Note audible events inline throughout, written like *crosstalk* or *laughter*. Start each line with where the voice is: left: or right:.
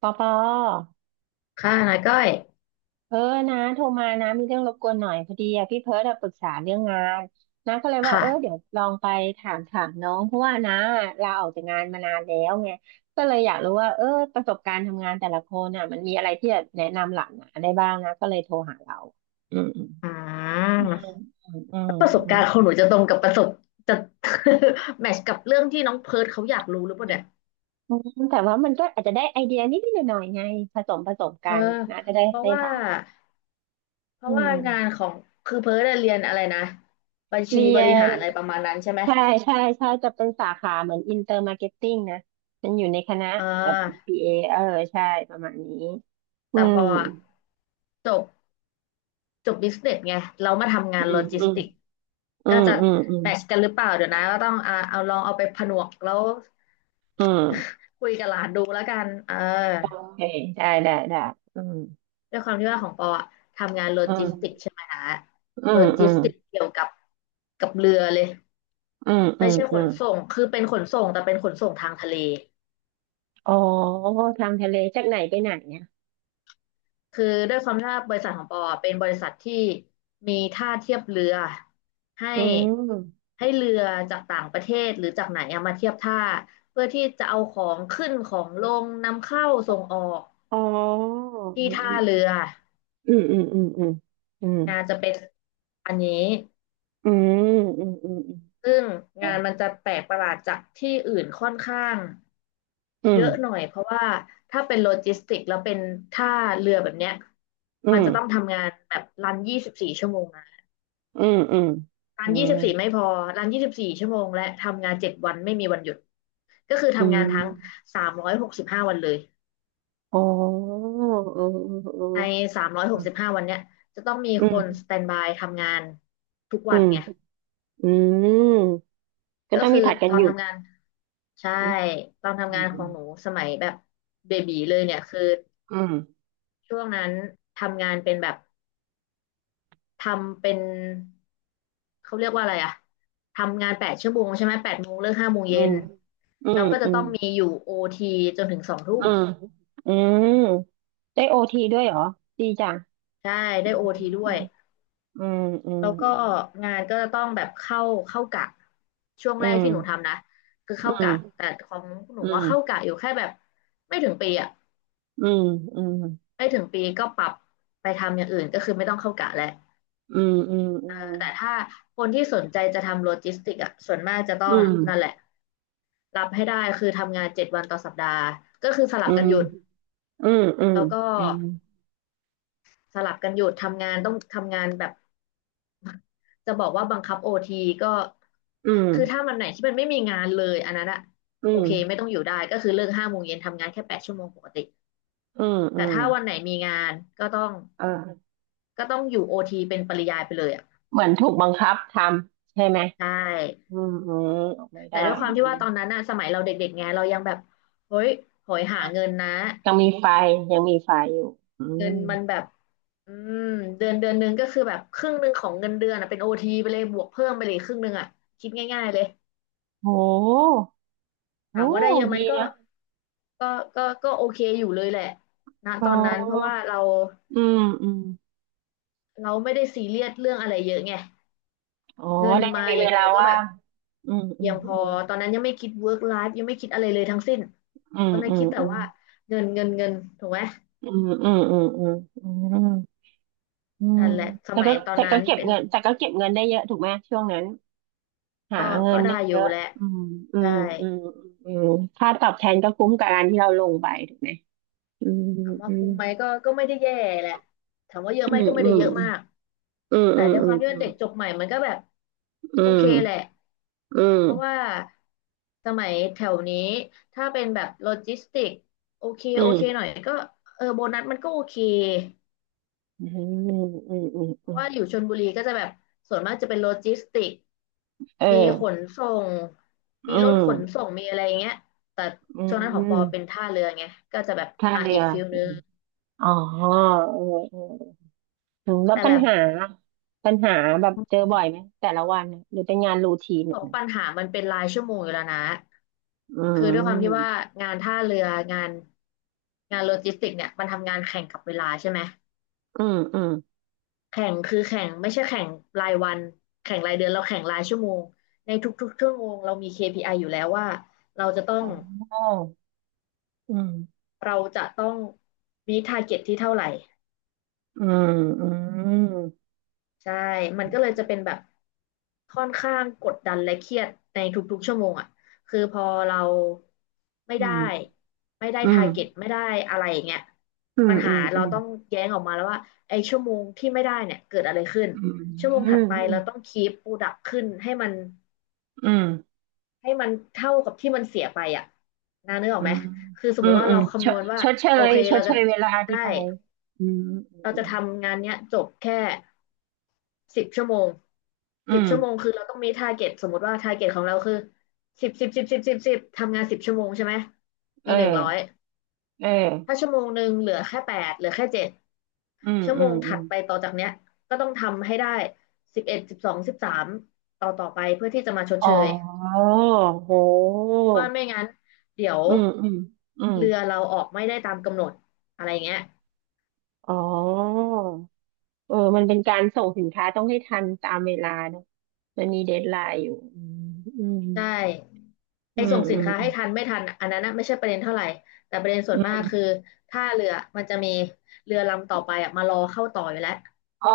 right: ปอปอ
left: ค่ะนาก้อย
right: เออนะโทรมานะมีเรื่องรบกวนหน่อยพอดีอะพี่เพิร์ดอะปรึกษาเรื่องงานนะก็เลยว่าเดี๋ย
left: ค่ะ
right: วลองไปถามน้องเพราะว่านะลาออกจากงานมานานแล้วไงก็เลยอยากรู้ว่าประสบการณ์ทำงานแต่ละคนน่ะมันมีอะไรที่จะแนะนำหลานะได้บ้างนะก็เลยโทรหาเราอืมอืม
left: อืม
right: อืมอืม
left: ประสบ
right: อืมอื
left: การณ์ของหนูจะตรงกับประสบจะ *laughs* แมทช์กับเรื่องที่น้องเพิร์ทเขาอยากรู้หรือเปล่าเนี่ย
right: มอืมแต่ว่ามันก็อาจจะได้ไอเดียนิดหน่อยๆไงผสม
left: เอ
right: กั
left: อ
right: นนะจะได้
left: เพราะ
right: ให้
left: ว่า
right: หลาน
left: เพ
right: อื
left: ราะว่า
right: ม
left: งานของคือเพิร์ทอะเรียนอะไรนะบัญชี
right: เรี
left: บ
right: ย
left: ริหา
right: น
left: รอะไรประมาณนั้นใช่ไหม
right: ใช่ใช่จะเป็นสาขาเหมือนอินเตอร์มาร์เก็ตติ้งนะมันอยู่ในคณะ
left: อ่
right: แบบ
left: า
right: บีเออใช่ประมาณนี้อื
left: แต่ป
right: ม
left: ออะจบจบบิสเนสไงเรามาทำงา
right: อื
left: น
right: ม
left: โลจิ
right: อื
left: ส
right: ม
left: ติก
right: อื
left: ก็
right: ม
left: จะ
right: อืมอืม
left: แมทช์กันหรือเปล่าเดี๋ยวนะก็ต้องเอาลองเอาไปผนวกแล้ว
right: อืม
left: *laughs* คุยกับหลานดูแล้วกันเออ
right: โอเคได้ได้อืม
left: ด้วยความที่ว่าของปออะทำงานโล
right: อื
left: จิ
right: ม
left: สติกใช่ไหมนะ
right: อื
left: โล
right: มอื
left: จิส
right: ม
left: ติกเกี่ยวกับเรือเลย
right: อืมอื
left: ไม่
right: ม
left: ใช่ข
right: อื
left: น
right: ม
left: ส่งคือเป็นขนส่งแต่เป็นขนส่งทางทะเล
right: อ๋อทางทะเลจากไหนไปไหนเนี่ย
left: คือด้วยความที่ว่าบริษัทของปออะเป็นบริษัทที่มีท่าเทียบเรือให้
right: อืม
left: ให้เรือจากต่างประเทศหรือจากไหนอะมาเทียบท่าเพื่อที่จะเอาของขึ้นของลงนำเข้าส่งออก
right: อ๋อ
left: ที่ท่าเรือ
right: ืมอืมอืมอืมอืม
left: นะจะเป็นอันนี้
right: อืมอืมอืม
left: ซึ่งงานมันจะแปลกประหลาดจากที่อื่นค่อนข้าง
right: อื
left: เย
right: ม
left: อะหน่อยเพราะว่าถ้าเป็นโลจิสติกแล้วเป็นท่าเรือแบบเนี้ย
right: อื
left: มัน
right: มอื
left: จะต้อง
right: ม
left: ทำงานแบบรันยี่สิบสี่ชั่วโมงนะ
right: อืมอืม
left: รั
right: อื
left: น
right: ม
left: ยี่
right: อื
left: สิ
right: ม
left: บสี่ไม่พอรันยี่สิบสี่ชั่วโมงและทำงานเจ็ดวันไม่มีวันหยุดก็คือ
right: อื
left: ทำงา
right: ม
left: นทั้งสามร้อยหกสิบห้าวันเลย
right: อ๋อเออเอ
left: ใน
right: อ
left: สามร้อยหกสิบห้าวันเนี้ยจะต้องมีคนสแตนบายทำงานทุก
right: เออ
left: วันไง
right: อืมอืมอืมก็
left: ก็
right: ต้อง
left: คื
right: มี
left: อ
right: ผัดกั
left: ต
right: น
left: อน
right: หยุด
left: ทำงานใช่
right: อืม
left: ตอนทำงานของหนูสมัยแบบเบบีเลยเนี่ยคือ
right: อืม
left: ช่วงนั้นทำงานเป็นแบบทำเป็นเขาเรียกว่าอะไรอะทำงานแปดชั่วโมงใช่ไหม8 โมงเลิกห้าโมง
right: อื
left: เย็น
right: มอื
left: แล้
right: ม
left: วก็จะ
right: อื
left: ต้
right: ม
left: องมีอยู่โอทีจนถึงสองทุ่
right: อื
left: ม
right: มอืมอืมอืมได้โอทีด้วยเหรอ ดีจัง
left: ใช่ได้โอทีด้
right: อื
left: วย
right: มอืมอื
left: แล้
right: ม
left: วก็งานก็จะต้องแบบเข้ากะช่วง
right: อื
left: แรก
right: ม
left: ที่หนูทำนะคือเข้า
right: อื
left: กะ
right: ม
left: แต่ของหนูว่าเข้า
right: อื
left: กะอยู่แค่แบบไม่ถึงปีอะ
right: มอืม
left: ไม่ถึงปีก็ปรับไปทำอย่างอื่นก็คือไม่ต้องเข้ากะแล้ว
right: อืมอ
left: แต่ถ้าคนที่สนใจจะทำโลจิสติกอ่ะส่วนมากจะต้
right: ืมอื
left: อง
right: ม
left: นั่นแหละรับให้ได้คือทำงาน7 วันต่อสัปดาห์ก็คือสลั
right: อื
left: บกัน
right: ม
left: หยุด
right: อืม
left: แล้วก็
right: อืม
left: สลับกันหยุดทำงานต้องทำงานแบบจะบอกว่าบังคับโอทีก็
right: อืม
left: คือถ้ามันไหนที่มันไม่มีงานเลยอันนั้นอะ
right: อื
left: โอ
right: มอืม
left: เคไม่ต้องอยู่ได้ก็คือเลิกห้าโมงเย็นทำงานแค่แปดชั่วโมงปกติ
right: อืมอื
left: แต่
right: มอืมอ
left: ถ้าวัน
right: ืม
left: ไหนมีงานก็ต้อง
right: เออ
left: ก็ต้องอยู่โอทีเป็นปริยายไปเลยอ่ะ
right: เหมือนถูกบังคับทำใช่ไหม
left: ใช่
right: อืมอืมออกไม่
left: แต่
right: ได้
left: ด้วยความที่
right: อื
left: ว่า
right: ม
left: ตอนนั้นอะสมัยเราเด็กๆไงเรายังแบบเฮ้ยโหยหาเงินนะ
right: ยังมีไฟอยู่อื
left: เงิน
right: ม
left: มันแบบอืมเดือนเดือนหนึงก็คือแบบครึ่งหนึ่งของเงินเดือนอะเป็นโอทีไปเลยบวกเพิ่มไปเลยครึ่งหนึ่งอะคิดง่ายๆเลย
right: โหโห
left: ถามว่าได้เยอะไหม
right: ดีนะ
left: ก็ก็โอเคอยู่เลยแหละนะ
right: อ๋
left: ตอนนั้นเพราะว่า
right: อ
left: เรา
right: อืมอืม
left: เราไม่ได้ซีเรียสเรื่องอะไรเยอะไง
right: อ๋อ
left: เงิน
right: แล้วยั
left: มา
right: งมี
left: อย่า
right: เว
left: งเดี
right: ลา
left: ยวก็แบ
right: ว่า
left: บ
right: งอืมอื
left: เพี
right: ม
left: ยงพ
right: อื
left: อ
right: ม
left: ตอนนั้นยังไม่คิด work life ยังไม่คิดอะไรเลยทั้งสิ้น
right: อื
left: ต
right: ม
left: อนนั้
right: อื
left: น
right: ม
left: คิดแต่
right: อืม
left: ว่าเงินเงินเงินถูกไหม
right: อืมอืมอืมอืมอืมอืม
left: นั่นแหละส
right: แต่
left: มัย
right: ก็
left: ตอนนั้น
right: เก็บ
left: เป็น
right: เงินแต่ก็เก็บเงินได้เยอะถูกไหมช่วงนั้นหา
left: ก็
right: เงิ
left: ก็
right: น
left: ได้
right: ได้
left: อ
right: เย
left: ยู่
right: อะ
left: แหละ
right: อืมอื
left: ได้
right: มอืมอืมค่าตอบแทนก็คุ้มกับการที่เราลงไปถูกไหมอืม
left: ถามว่า
right: อื
left: คุ้
right: ม
left: มไหมก็ไม่ได้แย่แหละถามว่าเยอะ
right: อื
left: ไหม
right: ม
left: ก็ไม่
right: อื
left: ได้
right: ม
left: เยอะมาก
right: อืม
left: แต่
right: อืม
left: ใน
right: อื
left: ความที่ว่า
right: ม
left: เด็กจบใหม่มันก็แบบ
right: อื
left: โอเคแหละ
right: มอื
left: เพราะว่า
right: ม
left: สมัยแถวนี้ถ้าเป็นแบบโลจิสติกโอเค
right: อื
left: โอเคหน่อ
right: ม
left: ยก็เออโบนัสมันก็โอเค
right: อืมอืมอืม
left: เพ
right: อื
left: ราะ
right: ม
left: ว่าอยู่ชลบุรีก็จะแบบส่วนมากจะเป็นโลจิสติก
right: เออ
left: มีขนส่ง
right: อื
left: มีรถ
right: ม
left: ขนส่งมีอะไรอย่างเงี้ยแต่
right: อื
left: ช่วงนั้นของปอ
right: ม
left: เป็นท่าเรือไงก็จะแบบ
right: ท่า
left: อ่ะ
right: เรื
left: อี
right: อ
left: กฟิล
right: อื
left: นึง
right: มอ๋อเออเอออืมแล้ว
left: แต่
right: ปั
left: แบ
right: ญ
left: บ
right: หาปัญหาแบบเจอบ่อยไหมแต่ละวันน่ะหรือเป็นงานรูทีน
left: ข
right: เนี่ย
left: องปัญหามันเป็นรายชั่วโมงอยู่แล้วนะ
right: อื
left: คือด้วยความที่ว่า
right: ม
left: งานท่าเรืองานงานโลจิสติกเนี่ยมันทำงานแข่งกับเวลาใช่ไหม
right: อืมอืม
left: แข่งคือแข่งไม่ใช่แข่งรายวันแข่งรายเดือนเราแข่งรายชั่วโมงในทุกๆชั่วโมงเรามี KPI ออยู่แล้วว่าเราจะต้อ
right: อ๋
left: ง
right: ออืม
left: เราจะต้องมีทาร์เก็ตที่เท่าไหร่
right: อืมอืม
left: ใช่ มันก็เลยจะเป็นแบบค่อนข้างกดดันและเครียดในทุกๆชั่วโมงอ่ะคือพอเราไม่
right: อื
left: ได้
right: ม
left: ไม่ได้
right: อื
left: ทา
right: ม
left: ร์เก็ตไม่ได้อะไรอย่างเงี้ย
right: อื
left: ปั
right: ม
left: ญ
right: อื
left: หา
right: ม
left: เรา
right: อืม
left: ต้องแย้งออกมาแล้วว่าไอ้ชั่วโมงที่ไม่ได้เนี่ยเกิดอะไรขึ้น
right: อืม
left: ชั่วโมง
right: อื
left: ถัดไปเราต้อ
right: ม
left: งคีปโปรดักขึ้นให้มัน
right: อืม
left: ให้มันเท่ากับที่มันเสียไปอ่ะนะนึกออ
right: อื
left: กไหม
right: ม
left: คือสม
right: อื
left: ม
right: ม
left: ติว่า
right: อื
left: เรา
right: มช
left: คำน
right: ด
left: วณว่าโอเค
right: ช
left: เรา
right: ดเช
left: จะ
right: ยเวลาที่
left: ได้
right: ไปอืมอ
left: เรา
right: ื
left: จะ
right: ม
left: ทำงานเนี้ยจบแค่สิบชั่วโมง
right: อื
left: สิบ
right: ม
left: ชั่วโมงคือเราต้องมีทาร์เก็ตสมมติว่าทาร์เก็ตของเราคือสิบสิบสิบสิบสิบสิบทำงานสิบชั่วโมงใช่ไหม
right: เอ
left: มี
right: อ
left: 100
right: เอ
left: ถ้า
right: อ
left: ชั่วโมงหนึ่งเหลือแค่8เหลือแค่7
right: อืม
left: ชั่ว
right: อื
left: โม
right: ม
left: ง
right: อื
left: ถัด
right: ม
left: ไปต่อจากเนี้ยก็ต้องทำให้ได้111213ต่อไปเพื่อที่จะมาชด
right: อ๋อ
left: เชย
right: โห
left: เพราะว่าไม่งั้นเดี๋ยว
right: อืมอืมอืม
left: เรือเราออกไม่ได้ตามกำหนดอะไรอย่างเงี้ย
right: อ๋อเออมันเป็นการส่งสินค้าต้องให้ทันตามเวลาเนอะมันมีเดดไลน์อยู่อืม
left: ใช่
right: อื
left: ไอ้
right: ม
left: ส่ง
right: อื
left: สิน
right: ม
left: ค้า
right: อื
left: ให้
right: ม
left: ทันไม่ทันอันนั้นนะไม่ใช่ประเด็นเท่าไหร่แต่ประเด็นส่ว
right: อื
left: นมาก
right: ม
left: คือถ้าเรือมันจะมีเรือลำต่อไปอ่ะมารอเข้าต่ออยู่แล้ว
right: อ๋อ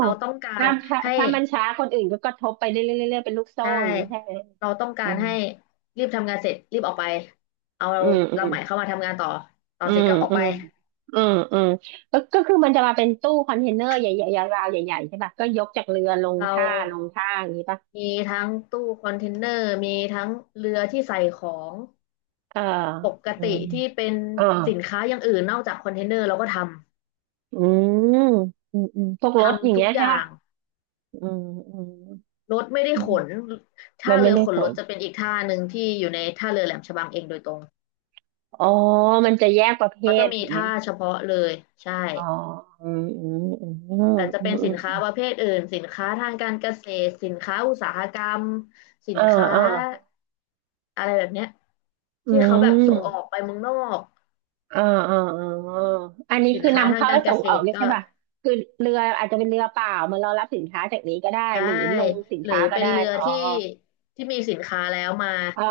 left: เราต้องการให้
right: ถ้ามันช้าคนอื่นก็กระทบไปเรื่อยๆเรื่อยๆเป็นลูกโซ่
left: ใช่
right: อย่างนี้ใช่ไหม
left: เราต้องกา
right: อื
left: รให้รีบทำงานเสร็จรีบออกไปเอา
right: มอืม
left: ลำใหม่เข้ามาทำงานต่อต่อ
right: อื
left: เสร็จ
right: ม
left: ก็ออก
right: อื
left: ไป
right: มอืมอืมก็คือมันจะมาเป็นตู้คอนเทนเนอร์ใหญ่ๆยาวๆใหญ่ๆใช่ป่ะก็ยกจากเรือลง
left: เรา
right: ท่าอย่างนี้ป่ะ
left: มีทั้งตู้คอนเทนเนอร์มีทั้งเรือที่ใส่ของ
right: เออ
left: ปก
right: อื
left: ติ
right: ม
left: ที่เป็น
right: เออ
left: สินค้าอย่างอื่นนอกจากคอนเทนเนอร์เราก็ท
right: อืมอืม อืม พวก
left: ำ
right: รถอย่าง
left: ทุ
right: เงี้
left: ก
right: ย
left: อ
right: ใช่
left: ย่า
right: ป่ะ
left: ง
right: อืมอืม
left: รถไม่ได้
right: อื
left: ข
right: ม
left: น
right: มั
left: ท่า
right: นไม่
left: เรือ
right: ได้
left: ข
right: ผ
left: นรถ
right: ล
left: จะเป็นอีกท่าหนึ่งที่อยู่ในท่าเรือแหลมฉบังเองโดยตรง
right: อ๋อมันจะแยกประเภ
left: เขาจะ
right: ท
left: มี
right: ถูกไหม
left: ท่าเฉพาะเลยใช่
right: อ๋ออืมอืมอืมอืม
left: แต่จะ
right: อื
left: เป็น
right: มอื
left: สินค้า
right: ม
left: ประเภทอื่นสินค้าทางการเกษตรสินค้าอุตสาหกรรมสิน
right: อ่า
left: ค้า
right: อ่า
left: อะไรแบบเนี้ย
right: อื
left: ที่เขาแบบส่งออ
right: ม
left: กไปเมืองนอก
right: เออเออเอออันนี้
left: สิน
right: คือ
left: ค้า
right: นำ
left: ทาง
right: เข้า
left: กา
right: และ
left: รเก
right: ส่ง
left: ษ
right: ออก
left: ตร
right: เนี่ย
left: ก็
right: ใช่ป่ะคือเรืออาจจะเป็นเรือเปล่ามาเรารับสินค้าจากนี้ก็ได้
left: ใช่
right: หรือลงสิน
left: หรือ
right: ค้าก็
left: เป็น
right: ได้
left: เรือ
right: อ๋อ
left: ที่ที่มีสินค้าแล้วมา
right: เออ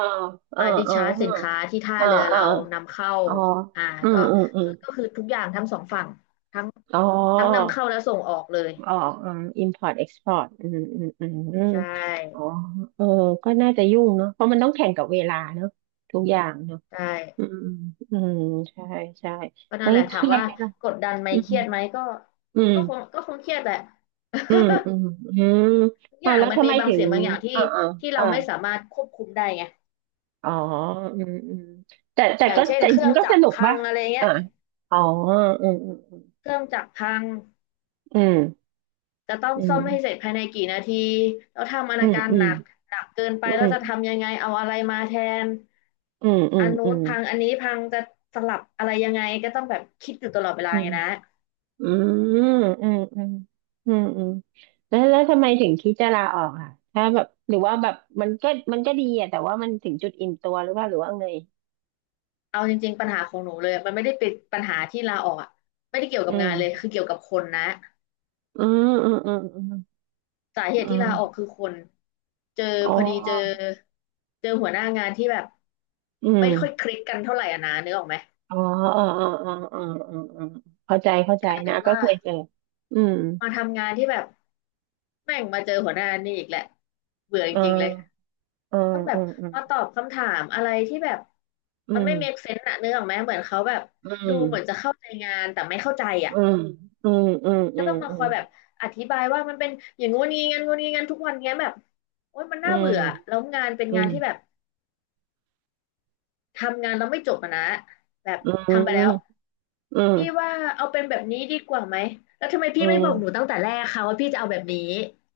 right: เออ
left: มาดิ
right: เอ
left: ชาร์จสินค้า
right: อ
left: ที่ท่า
right: เออ
left: เรือ
right: เออ
left: เรานำเข้า
right: อ๋อ
left: อ่า
right: อื
left: ก็
right: มอืมอืม
left: คือก็คือทุกอย่างทั้งสองฝั่งทั้ง
right: อ๋อ
left: ทั้งนำเข้าและส่งออกเลย
right: อ๋ออืม import export อืมอืมอืมอืม
left: ใช่
right: อ๋อเออก็น่าจะยุ่งเนาะเพราะมันต้องแข่งกับเวลาเนาะทุกอย่างเนาะ
left: ใช่
right: อืมอืมใช่ใช่
left: ก็
right: แล้
left: นั่น
right: ว
left: แหละ
right: เค
left: ถาม
right: รียด
left: ว่า
right: ไหมล่ะ
left: กดดันไหม
right: อื
left: เค
right: ม
left: รียดไหมก็
right: อืม
left: ก็คงก็คงเครียดแหละ
right: อืมอื
left: *laughs*
right: มอืม
left: ทุกอ
right: อ่าว
left: ย่าง
right: แล้ว
left: มัน
right: ทำ
left: มี
right: ไม
left: บาง
right: ถึง
left: สิ่งบางอย่างที่
right: อ่าอ่า
left: ที่เรา
right: อ่า
left: ไม่สามารถควบคุมได้ไง
right: อ๋ออืมอืมแต่แต่
left: อย่าง
right: ก็
left: เช่น
right: แต่จ
left: เครื่
right: ริ
left: อง
right: งๆก็
left: จั
right: ส
left: กร
right: นุก
left: พั
right: ป่ะ
left: งอะไรเงี้
right: อ่า
left: ย
right: อ๋ออืมอืม
left: เครื่องจักรพัง จะต้อง
right: อื
left: ซ่อ
right: ม
left: มให้เสร็จภายในกี่นาทีแล้วทำอ
right: อื
left: นา
right: ม
left: การ
right: อื
left: ห
right: ม
left: นักหนักเกินไปแล้วจะทำยังไงเอาอะไรมาแทน
right: อืมอื
left: อั
right: ม
left: นนู้
right: อื
left: น
right: ม
left: พังอันนี้พังจะสลับอะไรยังไงก็ต้องแบบคิดอยู่ตลอดเวลา
right: อื
left: ไง
right: ม
left: นะ
right: อืมอืมอืมอืมอืมอืมแล้วทำไมถึงคิดจะลาออกอ่ะถ้าแบบหรือว่าแบบมันก็ดีอ่ะแต่ว่ามันถึงจุดอิ่มตัวหรือว่าไง
left: เอาจริงๆปัญหาของหนูเลยมันไม่ได้เป็นปัญหาที่ลาออกอะไม่ได้เกี่ยวกั
right: อื
left: บงา
right: ม
left: นเลยคือเกี่ยวกับคนนะ
right: อืมอืมอืมอืม
left: สาเห
right: อ
left: ตุที่ลาออก
right: ม
left: คือคนเจอ
right: อ๋
left: พอดีเจอ
right: อ
left: หัวหน้างานที่แบบ
right: อื
left: ไม่ค่อย
right: ม
left: คลิกกันเท่าไหร่อะนะนึกออกไหม
right: อ๋ออ๋ออ๋ออ๋ออ๋ออ๋ออ๋อเข้าใจ
left: กลายเป็
right: นะ
left: น
right: ก็
left: ว่า
right: เคยเจออืม
left: มาทำงานที่แบบ แม่งมาเจอหัวหน้านี่อีกแหละเบื่อจ
right: อ่
left: ริงๆเลย
right: าอ่า
left: ต้องแบบ
right: อืมอืม
left: มาตอบคำถามอะไรที่แบบ
right: อื
left: มัน
right: ม
left: ไม่ make sense อะนึกออกไหมเหมือนเขาแบบ
right: อื
left: ดู
right: ม
left: เหมือนจะเข้าใจงานแต่ไม่เข้าใจอะ
right: อืมอืมอืม
left: ก็
right: อื
left: ต้องมาค
right: ม
left: อยแบบอธิบายว่ามันเป็นอย่างงู้นงี้งั้นงู้นงี้งั้นทุกวันเงี้ยแบบโอ๊ยมัน
right: อื
left: น่าเบื่อ
right: ม
left: แล้วงานเป็นงานที่
right: อื
left: แบบทำงานแล้วไม่จบอะนะแบบ
right: มอืม
left: ทำไป
right: อื
left: แล้ว
right: มอืม
left: พี่ว่าเอาเป็นแบบนี้ดีกว่าไหมแล้วทำไม
right: อ
left: พี่ไม่บอกหนู
right: ม
left: ตั้งแต่แรกคะว่าพี่จะเอาแบบนี้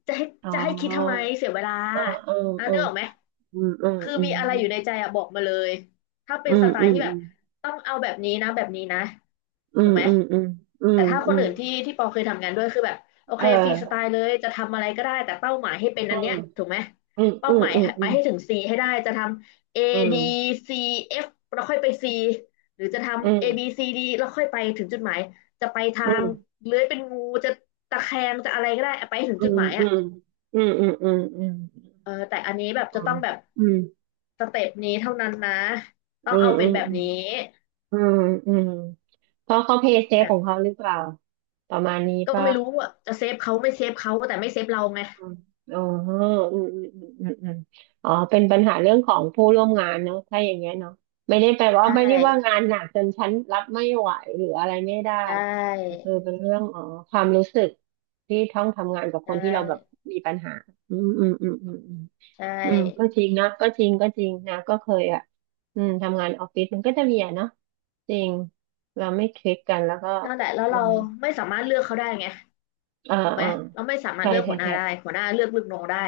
left: จะให้
right: อ๋อ
left: จะให้คิดทำไมเสียเวลา
right: อ่าอืม
left: อ่ะ
right: อื
left: นึ
right: ม
left: กออกไหม
right: อืม
left: คือ
right: อื
left: มี
right: ม
left: อะไรอยู่ในใจอะบอกมาเลยถ้าเป็
right: อื
left: นส
right: ม
left: ไต
right: อื
left: ล์
right: ม
left: ที่แบบต้องเอาแบบนี้นะแบบนี้นะ
right: อื
left: ถูก
right: ม
left: ไหม
right: อืมอืมอื
left: แต่
right: ม
left: ถ้าค
right: อืมอื
left: น
right: ม
left: อื่นที่ปอเคยทำงานด้วยคือแบบโอ
right: เอ
left: เคฟรีสไต
right: อ
left: ล์เลยจะทำอะไรก็ได้แต่เป้าหมายให้เป็นอันเนี้ยถูกไหม
right: อืม
left: เป้า
right: อื
left: ห
right: ม
left: มาย
right: อืม
left: ไป
right: อืม
left: ให้ถึง C ให้ได้จะทำ A
right: อื
left: D
right: ม
left: C F แล้วค่อยไป C หรือจะทำ A B C D แล้วค่อยไปถึงจุดหมาย จะไปทา
right: อืมอื
left: ง
right: ม
left: เลื้อยเป็นงูจะตะแคงจะอะไรก็ได้ไปถึง
right: อื
left: จุด
right: ม
left: หมาย
right: อื
left: อ่ะ
right: มอืมอืมอืมอืม
left: เออแต่อันนี้แบบจะต้องแบบ
right: อืม
left: สเต็ปนี้เท่านั้นนะต้อ
right: อื
left: ง
right: ม
left: เอา
right: อื
left: เป็น
right: ม
left: แบบนี้
right: อืมอืมอืมเพราะเขาเพย์เซ
left: แบ
right: ฟข
left: บ
right: องเขาหรือเปล่าประมาณนี้
left: ก็
right: ป่ะ
left: ไม่รู้อ่ะจะเซฟเขาไม่เซฟเขาแต่ไม่เซฟเราไง
right: อืมอ๋ออืมอืมอืมอืมอืมอ๋อเป็นปัญหาเรื่องของผู้ร่วมงานเนอะถ้าอย่างเงี้ยเนาะไม่ได้แปลว่า
left: ใช่
right: ไม่ได้ว่างานหนักจนฉันรับไม่ไหวหรืออะไรไม่ได้
left: ใช
right: แต่
left: ่
right: คือเป็นเรื่องอ๋อความรู้สึกที่ต้องทำงานกับ
left: ใช
right: คนที่เราแบบ
left: ่
right: มีปัญหาอืมอืมอืมอืมอืม
left: ใช่
right: อืมก็จริงนะก็จริงนะก็เคยอ่ะอืมทำงานออฟฟิศมันก็จะมีอ่ะเนาะจริงเราไม่คลิกกันแล้วก็
left: นั่นแหละแล้ว
right: มั
left: เรา
right: น
left: ไม่สามารถเลือกเขาได้ไง
right: อ่า
left: ถูกไหม
right: อ่า
left: เราไม่สามารถ
right: ใช่
left: เลือกหัวหน้าได้
right: ใช่
left: หัวหน้าเลือกลูกน้องได้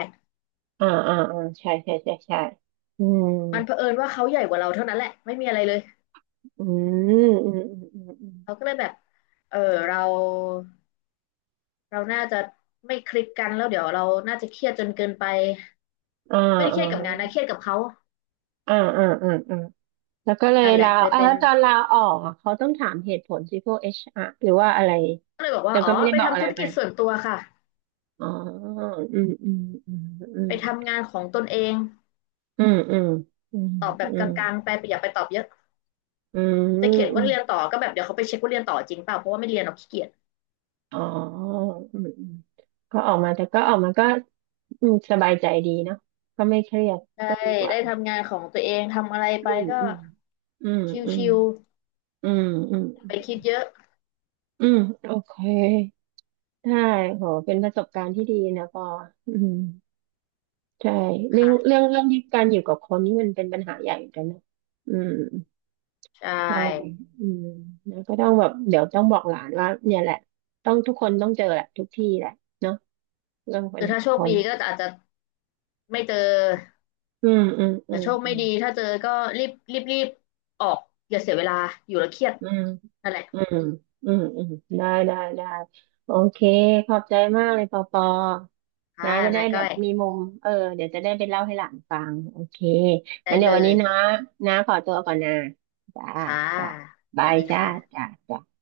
right: อ่าอ่าอ่าใช่ใช่อืม
left: มันเผอิญว่าเขาใหญ่กว่าเราเท่านั้นแหละไม่มีอะไรเลย
right: อืมอืมอืมอืมอืม
left: เราก็เลยแบบเออเราเราน่าจะไม่คลิกกันแล้วเดี๋ยวเราน่าจะเครียดจนเกินไป
right: อ่า
left: ไม่ได้เค
right: อ่า
left: รียดกับงานนะเครียดกับเขา
right: อ่าอ่าอ่าอ่าแล้วก็เลย
left: นั่นแห
right: ลา
left: ละเลย
right: อ่า
left: เป็น
right: แล้วตอนลาออกอ่ะเขาต้องถามเหตุผลสิพวกเอชอาร์หรือว่าอะไร
left: ก็เลยบอก
right: แต่
left: ว่าอ๋
right: ก็
left: อ
right: ไม่ได้
left: ไป
right: บอกอะ
left: ทำ
right: ไร
left: ธุร
right: ไป
left: กิจส่วนตัวค่ะ
right: อ๋ออืมอืมอืมอื
left: ไป
right: ม
left: ทำงานของตนเอง
right: อืมอืมอืม
left: ตอบแบบ
right: อื
left: กล
right: ม
left: างๆไปอย่าไปตอบเยอะ
right: อืม
left: จะเขียน
right: อื
left: ว่า
right: ม
left: เรียนต่อก็แบบเดี๋ยวเขาไปเช็คว่าเรียนต่อจริงเปล่าเพราะว่าไม่เรียนเราขี้เกียจ
right: อ๋ออืมอืมก็ออกมาแต่ก็ออกมาก็อืมสบายใจดีเนาะก็ไม่เครียด
left: ได้
right: ก็ดีกว่า
left: ได้ทำงานของตัวเองทำอะไรไป
right: อืม
left: ก็
right: อืมอืมอืม
left: ชิว
right: อืมอืม
left: ๆไปคิดเยอะ
right: อืมโอเคได้โหเป็นประสบการณ์ที่ดีนะปออืมใช่เรื่อง
left: ค่ะ
right: เรื่องที่การอยู่กับคนนี่มันเป็นปัญหาใหญ่เหมือนกันนะอืม
left: ใช
right: ใช่
left: ่
right: อืมแล้วก็ต้องแบบเดี๋ยวต้องบอกหลานว่าเนี่ยแหละต้องทุกคนต้องเจอแหละทุกที่แหละเนาะเรื่อง
left: ห
right: ปั
left: รื
right: ญ
left: อ
right: หา
left: ถ้าโช
right: ค
left: คดี
right: น
left: ก็อาจจะไม่เจอ
right: อืมอืมอื
left: แต่
right: ม
left: โชค
right: อื
left: ไม่
right: ม
left: ดีถ้าเจอก็รีบรีบรีบออกอย่าเสียเวลาอยู่แล้วเครียด
right: อืม
left: นั่นแหละ
right: อืมอืมอืมได้ได้โอเคขอบใจมากเลยปอปอ
left: ค่ะ
right: นะจะได้
left: นา
right: แบ
left: ก้อ
right: บ
left: ย
right: มีมุมเออเดี๋ยวจะได้ไปเล่าให้หลานฟังโอเค
left: ได้
right: งั้นเดี๋ย
left: เล
right: ววันนี้
left: ย
right: นะนะขอตัวก่อนนะจ้า
left: ค่ะ
right: จ้า
left: ส
right: บา
left: วัส
right: ย
left: ดี
right: จ้า
left: ค่ะ
right: จ้าจ้า